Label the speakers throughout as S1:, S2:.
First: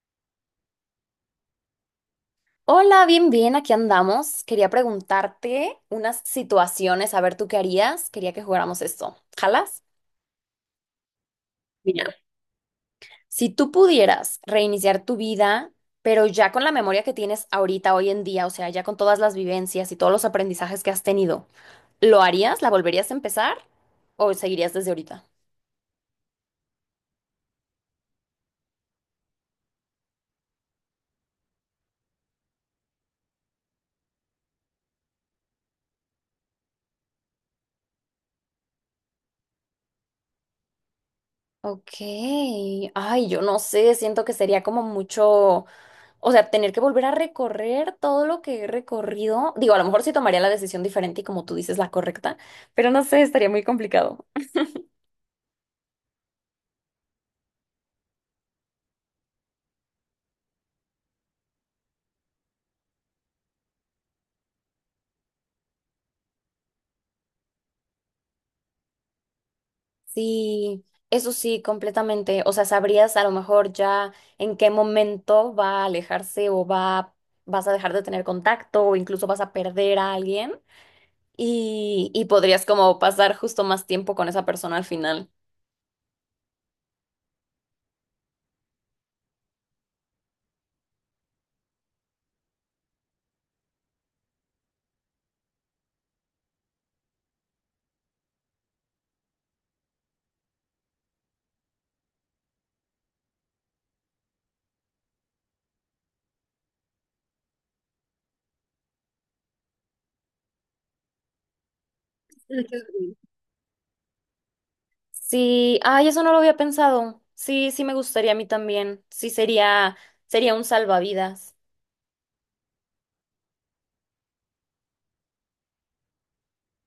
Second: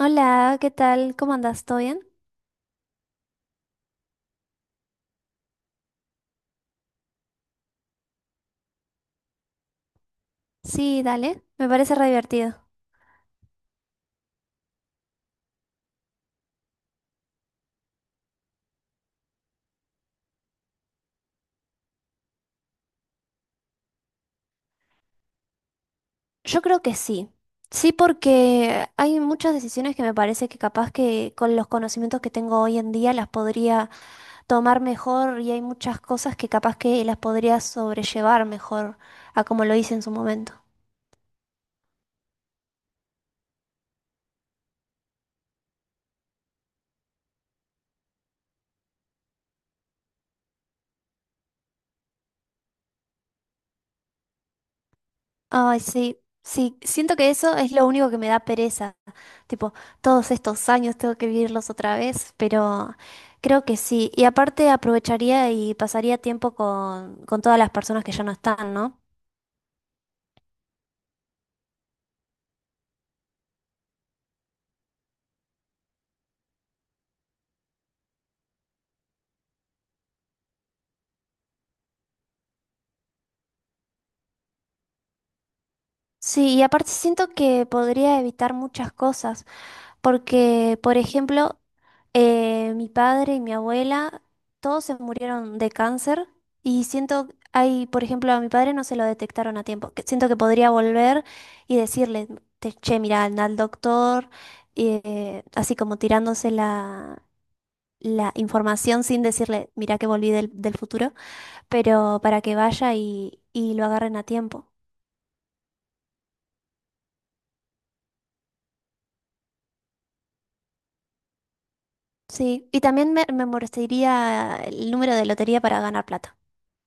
S1: Hola, ¿qué tal? ¿Cómo andas? ¿Todo bien?
S2: Hola, bien, bien, aquí andamos. Quería preguntarte unas situaciones, a ver tú qué harías. Quería que jugáramos esto. ¿Jalas?
S1: Sí, dale, me parece re
S2: Mira,
S1: divertido.
S2: si tú pudieras reiniciar tu vida, pero ya con la memoria que tienes ahorita, hoy en día, o sea, ya con todas las vivencias y todos los aprendizajes que has tenido, ¿lo harías? ¿La volverías a empezar? ¿O seguirías desde ahorita?
S1: Yo creo que sí. Sí, porque hay muchas decisiones que me parece que capaz que con los conocimientos que tengo hoy en día las podría tomar mejor y hay muchas cosas que capaz que las podría sobrellevar mejor a como lo hice en su momento.
S2: Ok, ay, yo no sé, siento que sería como mucho. O sea, tener que volver a recorrer todo lo que he recorrido. Digo, a lo mejor sí tomaría la decisión diferente y como tú dices, la correcta, pero no sé, estaría muy complicado.
S1: Ay, sí, sí, siento que eso es lo único que me da pereza. Tipo, todos estos años tengo que vivirlos otra vez, pero creo que sí. Y aparte aprovecharía y pasaría tiempo con todas las personas que ya no están, ¿no?
S2: Sí, eso sí, completamente. O sea, sabrías a lo mejor ya en qué momento va a alejarse o va, vas a dejar de tener contacto o incluso vas a perder a alguien y podrías como pasar justo más tiempo con esa persona al final.
S1: Sí, y aparte siento que podría evitar muchas cosas, porque, por ejemplo, mi padre y mi abuela, todos se murieron de cáncer y siento, hay, por ejemplo, a mi padre no se lo detectaron a tiempo. Que Siento que podría volver y decirle, che, mira, anda al doctor, así como tirándose la información sin decirle, mira que volví del futuro, pero para que vaya y lo agarren a tiempo.
S2: Sí, ay, eso no lo había pensado. Sí, sí me gustaría a mí también. Sí, sería, sería un salvavidas.
S1: Sí, y también me molestaría el número de lotería para ganar plata,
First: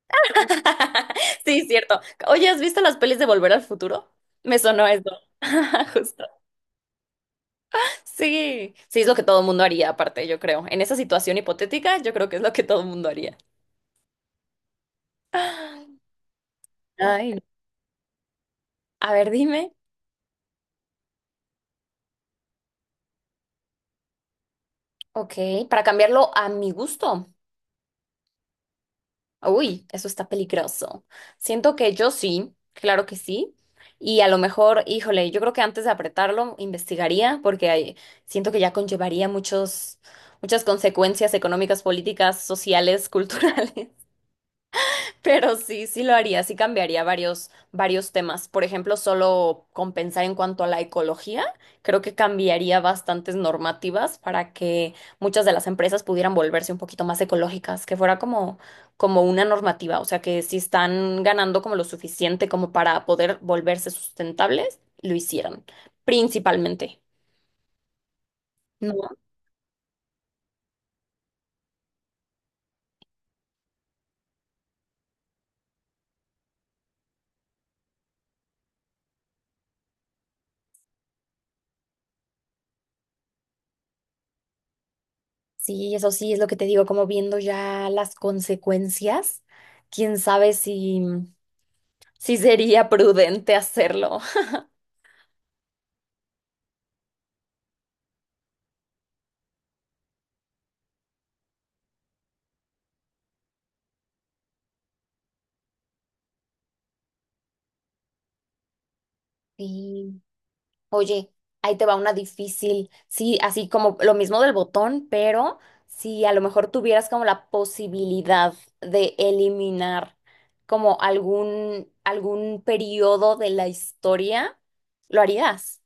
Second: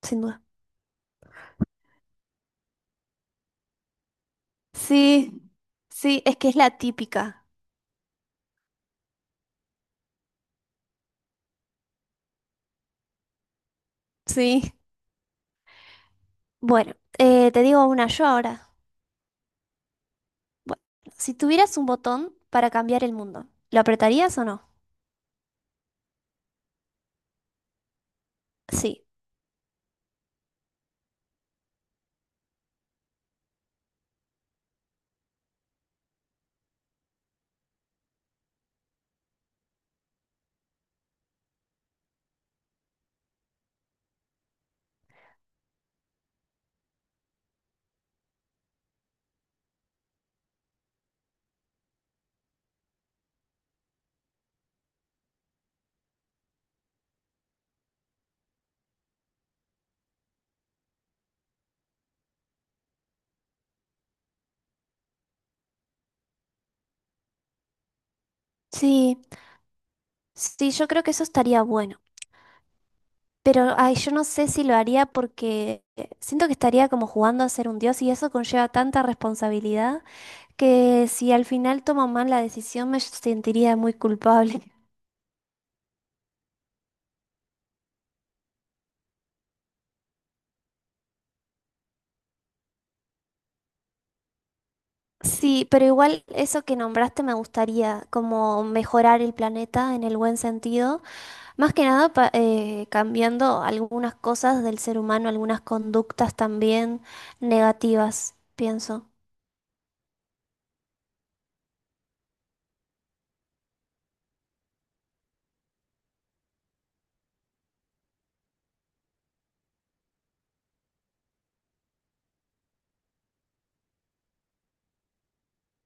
S1: sin duda.
S2: Sí, cierto. Oye, ¿has visto las pelis de Volver al Futuro? Me sonó eso.
S1: Sí, sí,
S2: Justo.
S1: es que es la típica.
S2: Sí, sí, es lo que todo el mundo haría, aparte, yo creo. En esa situación hipotética, yo creo que es lo que todo el mundo haría.
S1: Sí. Bueno,
S2: Ay.
S1: te digo una yo ahora.
S2: A ver, dime.
S1: Bueno, si tuvieras un botón para cambiar el mundo, ¿lo apretarías o no?
S2: Ok, para cambiarlo a mi gusto.
S1: Sí,
S2: Uy, eso está peligroso. Siento que yo sí, claro que sí. Y a lo mejor, híjole, yo creo que antes de apretarlo, investigaría, porque siento que ya conllevaría muchas consecuencias económicas, políticas, sociales, culturales. Pero sí, sí lo haría, sí cambiaría varios, varios temas. Por ejemplo, solo con pensar en cuanto a la ecología, creo que cambiaría bastantes normativas para que muchas de las empresas pudieran volverse un poquito más ecológicas, que fuera como, como una normativa, o sea, que si están ganando como lo suficiente como para poder volverse sustentables, lo hicieran, principalmente. No,
S1: sí, sí, yo creo que eso estaría bueno. Pero, ay, yo no sé si lo haría porque siento que estaría como jugando a ser un dios y eso conlleva tanta responsabilidad que si al final tomo mal la decisión me sentiría muy culpable.
S2: sí, eso sí es lo que te digo, como viendo ya las consecuencias, quién sabe si... Sí sería prudente hacerlo.
S1: Sí, pero igual eso que nombraste me gustaría, como mejorar el planeta en el buen sentido, más que nada cambiando algunas cosas del ser humano, algunas conductas también negativas, pienso.
S2: Sí. Oye, ahí te va una difícil. Sí, así como lo mismo del botón, pero si a lo mejor tuvieras como la posibilidad de eliminar como algún periodo de la historia, lo harías.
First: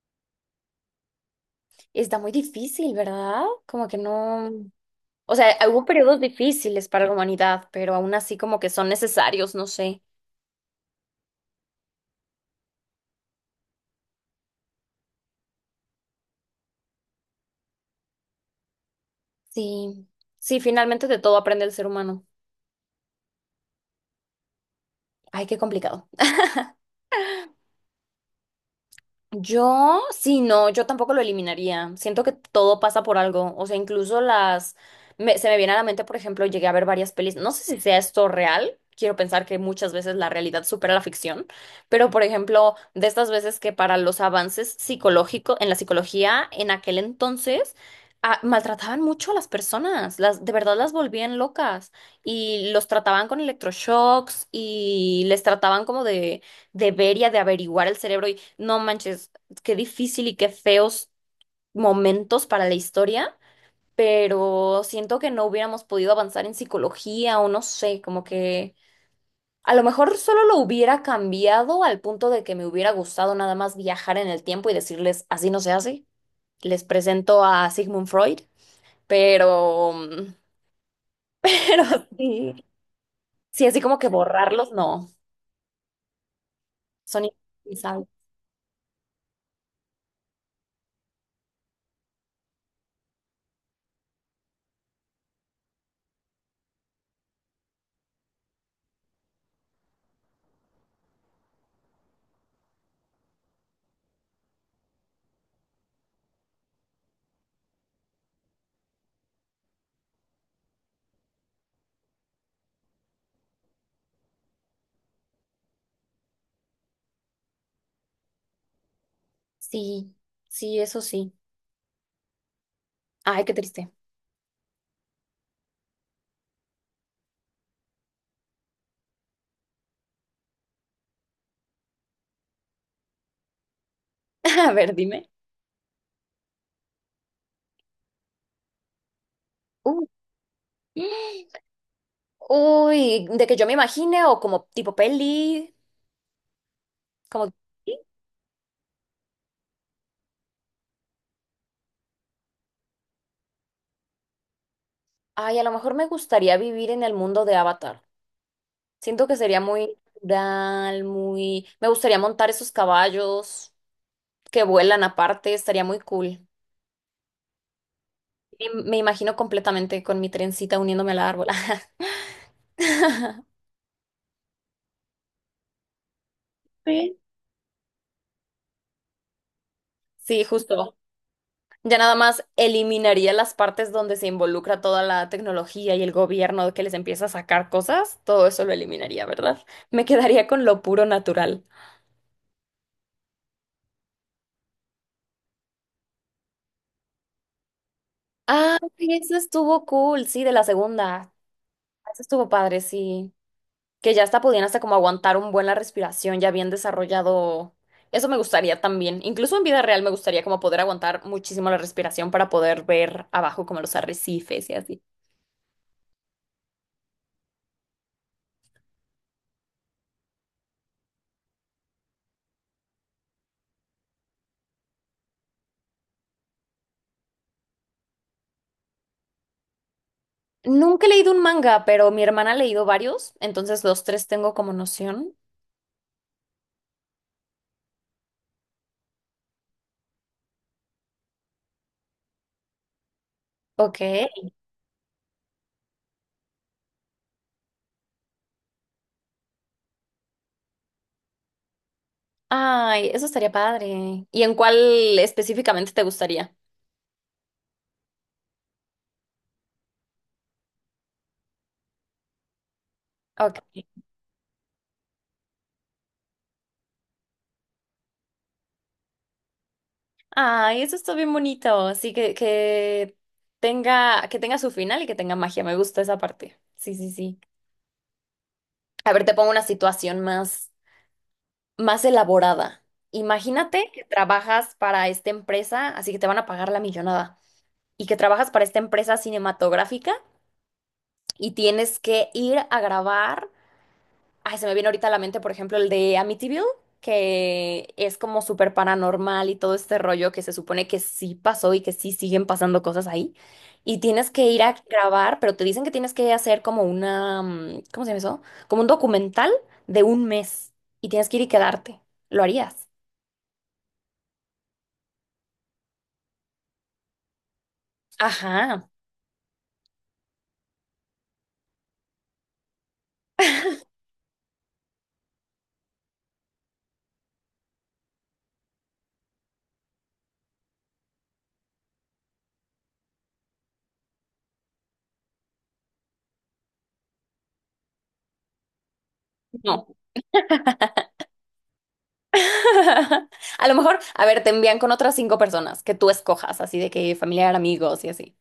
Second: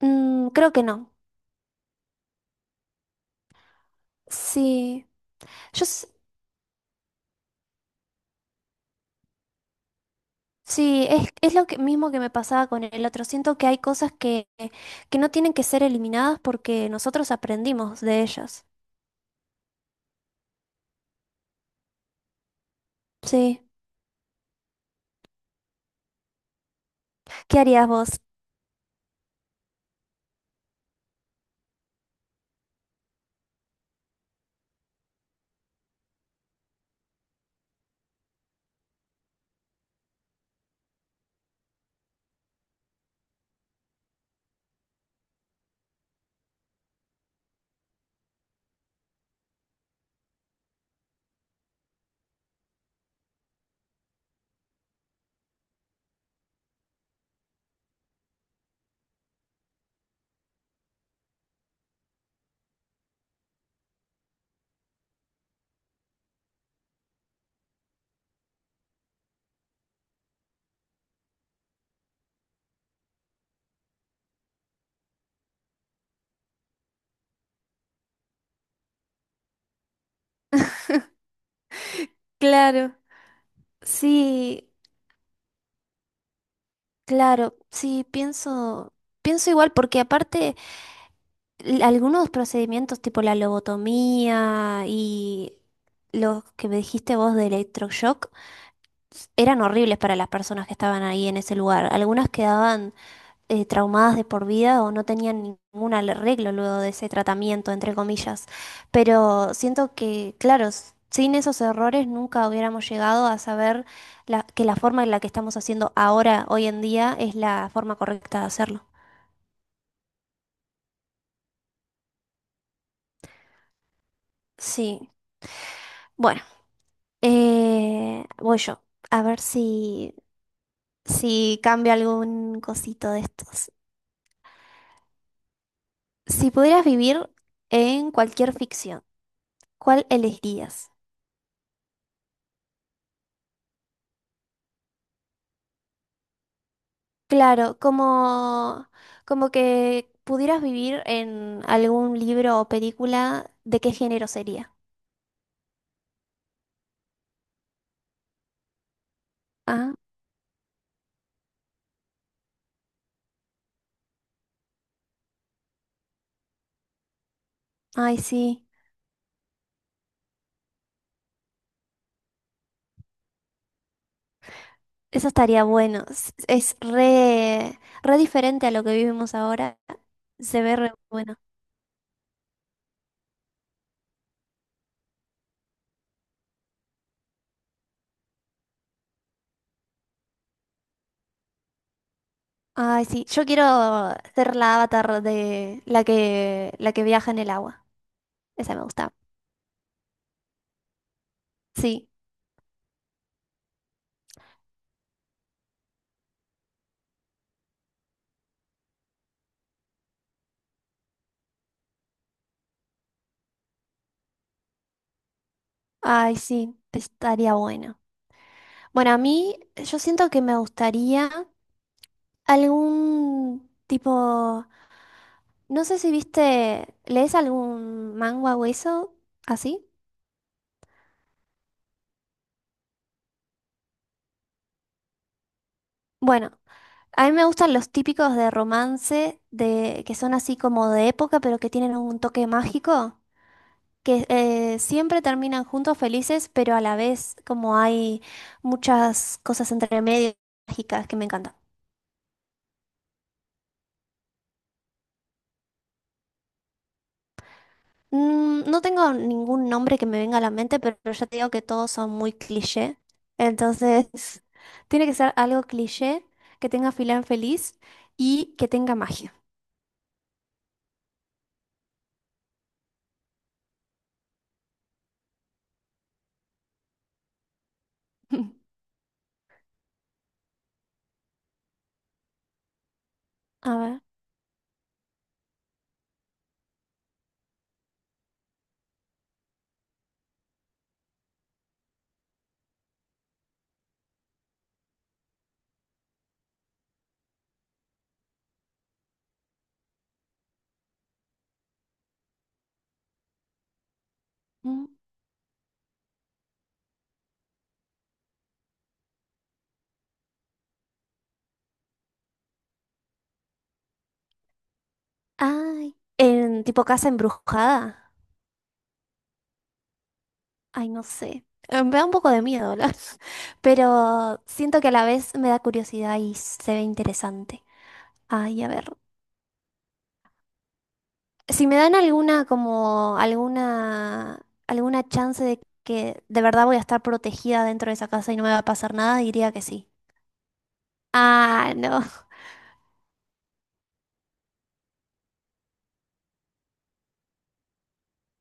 S1: Mm, creo que no.
S2: Está muy difícil, ¿verdad? Como que no.
S1: Sí,
S2: O sea,
S1: yo
S2: hubo
S1: s-
S2: periodos difíciles para la humanidad, pero aún así como que son necesarios, no sé.
S1: sí, es lo que, mismo que me pasaba con el otro. Siento que hay cosas que no tienen que ser eliminadas porque nosotros aprendimos de ellas.
S2: Sí, sí, finalmente de todo aprende el ser humano.
S1: Sí.
S2: Ay, qué complicado.
S1: ¿Qué harías vos?
S2: Yo, sí, no, yo tampoco lo eliminaría. Siento que todo pasa por algo. O sea, incluso las... se me viene a la mente, por ejemplo, llegué a ver varias pelis. No sé si sea esto real. Quiero pensar que muchas veces la realidad supera la ficción. Pero, por ejemplo, de estas veces que para los avances psicológicos, en la psicología, en aquel entonces, ah, maltrataban mucho a las personas. Las, de verdad las volvían locas. Y los trataban con electroshocks y les trataban como de debería de averiguar el cerebro y no manches, qué difícil y qué feos momentos para la historia, pero siento que no hubiéramos podido avanzar en psicología o no sé, como que a lo mejor solo lo hubiera cambiado al punto de que me hubiera gustado nada más viajar en el tiempo y decirles, así no se hace, les presento a Sigmund Freud, pero, pero sí,
S1: Claro.
S2: sí, así como que
S1: Sí.
S2: borrarlos, no, son
S1: Claro, sí,
S2: indispensables.
S1: pienso, pienso igual, porque aparte algunos procedimientos tipo la lobotomía y los que me dijiste vos de electroshock eran horribles para las personas que estaban ahí en ese lugar. Algunas quedaban traumadas de por vida o no tenían ningún arreglo luego de ese tratamiento, entre comillas. Pero siento que, claro, sin esos errores nunca hubiéramos llegado a saber que la forma en la que estamos haciendo ahora, hoy en día, es la forma correcta de hacerlo.
S2: Sí, sí, eso sí. Ay, qué triste.
S1: Sí, bueno, voy yo. A ver si cambio algún cosito de estos.
S2: A ver, dime.
S1: Si pudieras vivir en cualquier ficción,
S2: Uh,
S1: ¿cuál elegirías?
S2: Uy, de que yo me imagine o como tipo peli, como...
S1: Claro, como que pudieras vivir en algún libro o película, ¿de qué género sería?
S2: Ay, a lo mejor me gustaría vivir en el mundo de Avatar. Siento que sería
S1: Ah,
S2: muy natural, muy... Me gustaría montar esos caballos que vuelan aparte, estaría muy cool.
S1: ay, sí,
S2: Me imagino completamente con mi trencita uniéndome al árbol.
S1: eso estaría bueno. Es
S2: Sí.
S1: re, re diferente a lo que vivimos ahora.
S2: Sí,
S1: Se ve re
S2: justo.
S1: bueno.
S2: Ya nada más eliminaría las partes donde se involucra toda la tecnología y el gobierno que les empieza a sacar cosas, todo eso lo eliminaría, ¿verdad? Me quedaría con lo puro natural.
S1: Ay, sí, yo quiero ser la avatar de la que viaja en el agua. Esa
S2: Ah,
S1: me gusta.
S2: sí, eso estuvo cool, sí, de la segunda.
S1: Sí,
S2: Eso estuvo padre, sí. Que ya hasta podían hasta como aguantar un buen la respiración, ya bien desarrollado. Eso me gustaría también. Incluso en vida real me gustaría como poder aguantar muchísimo la respiración para poder ver abajo como los arrecifes y así.
S1: ay, sí, estaría bueno. Bueno, a mí, yo siento que me gustaría algún tipo, no sé si viste, ¿lees algún manga o eso? ¿Así?
S2: Nunca he leído un manga, pero mi hermana ha leído varios, entonces los tres tengo como noción.
S1: Bueno, a mí me gustan los típicos de romance, de, que son así como de época, pero que tienen un toque mágico,
S2: Ok.
S1: que siempre terminan juntos felices, pero a la vez como hay muchas cosas entre medio mágicas que me encantan.
S2: Ay, eso estaría padre. ¿Y en cuál específicamente te gustaría?
S1: Mm, no tengo ningún nombre que me venga a la mente, pero ya te digo que todos son muy cliché.
S2: Ok.
S1: Entonces, tiene que ser algo cliché, que tenga filán feliz y que tenga magia.
S2: Ay, eso está bien bonito. Así que, tenga, que tenga su final y que tenga magia. Me gusta esa parte. Sí, sí, sí. A ver, te pongo una situación más elaborada.
S1: A
S2: Imagínate
S1: ver.
S2: que trabajas para esta empresa, así que te van a pagar la millonada. Y que trabajas para esta empresa cinematográfica y tienes que ir a grabar. Ay, se me viene ahorita a la mente, por ejemplo, el de Amityville, que es como súper paranormal y todo este rollo que se supone que sí pasó y que sí siguen pasando cosas ahí. Y tienes que ir a
S1: mm,
S2: grabar, pero te dicen que tienes que hacer como una, ¿cómo se llama eso? Como un documental de un mes y tienes que ir y quedarte. ¿Lo harías?
S1: Ay, en tipo casa embrujada.
S2: Ajá,
S1: Ay, no sé. Me da un poco de miedo, pero siento que a la vez me da curiosidad y se ve interesante. Ay, a ver. Si me dan alguna como alguna chance de que de verdad voy a estar protegida dentro de esa casa y no me va a pasar nada, diría que sí.
S2: no.
S1: Ah, no.
S2: A lo mejor, a ver, te envían con otras cinco personas que tú escojas, así de que familiar, amigos y así.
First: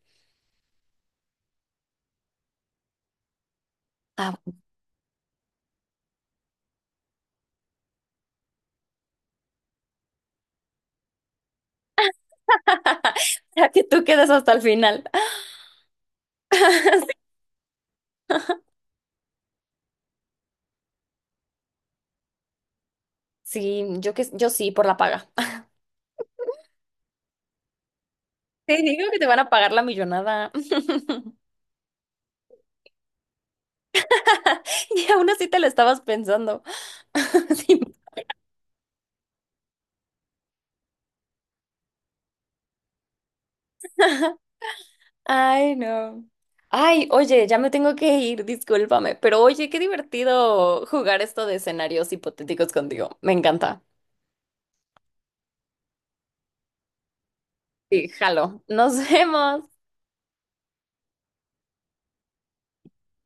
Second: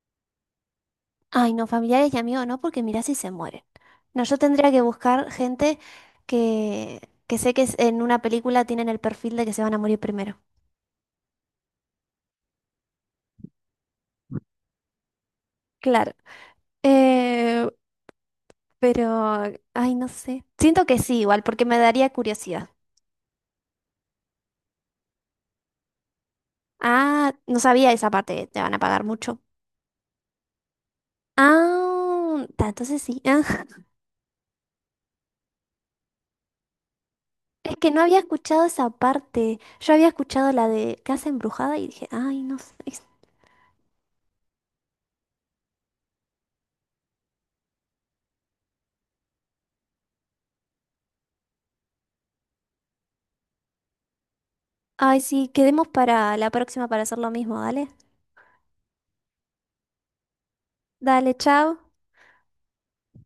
S1: Ay, no, familiares y amigos no, porque mirá si se mueren. No,
S2: Ah,
S1: yo tendría que buscar gente que, que sé que en una película tienen el perfil de que se van a morir primero.
S2: para que tú quedes hasta el final.
S1: Claro. Eh, pero, ay, no sé. Siento que sí, igual, porque me daría curiosidad.
S2: Sí, yo que yo sí, por la paga.
S1: Ah, no sabía esa parte, te van
S2: Te
S1: a pagar
S2: digo que te van
S1: mucho.
S2: a pagar la millonada.
S1: Ah, ta, entonces sí.
S2: Y aún así te la estabas pensando.
S1: Es
S2: Sí.
S1: que no había escuchado esa parte. Yo había escuchado la de Casa Embrujada y dije, ay, no sé.
S2: Ay, no. Ay, oye, ya me tengo que ir, discúlpame. Pero oye, qué divertido jugar esto de escenarios hipotéticos contigo. Me encanta.
S1: Ay, sí, quedemos para la próxima para hacer lo mismo, dale.
S2: Sí, jalo. Nos vemos.
S1: Dale, chao.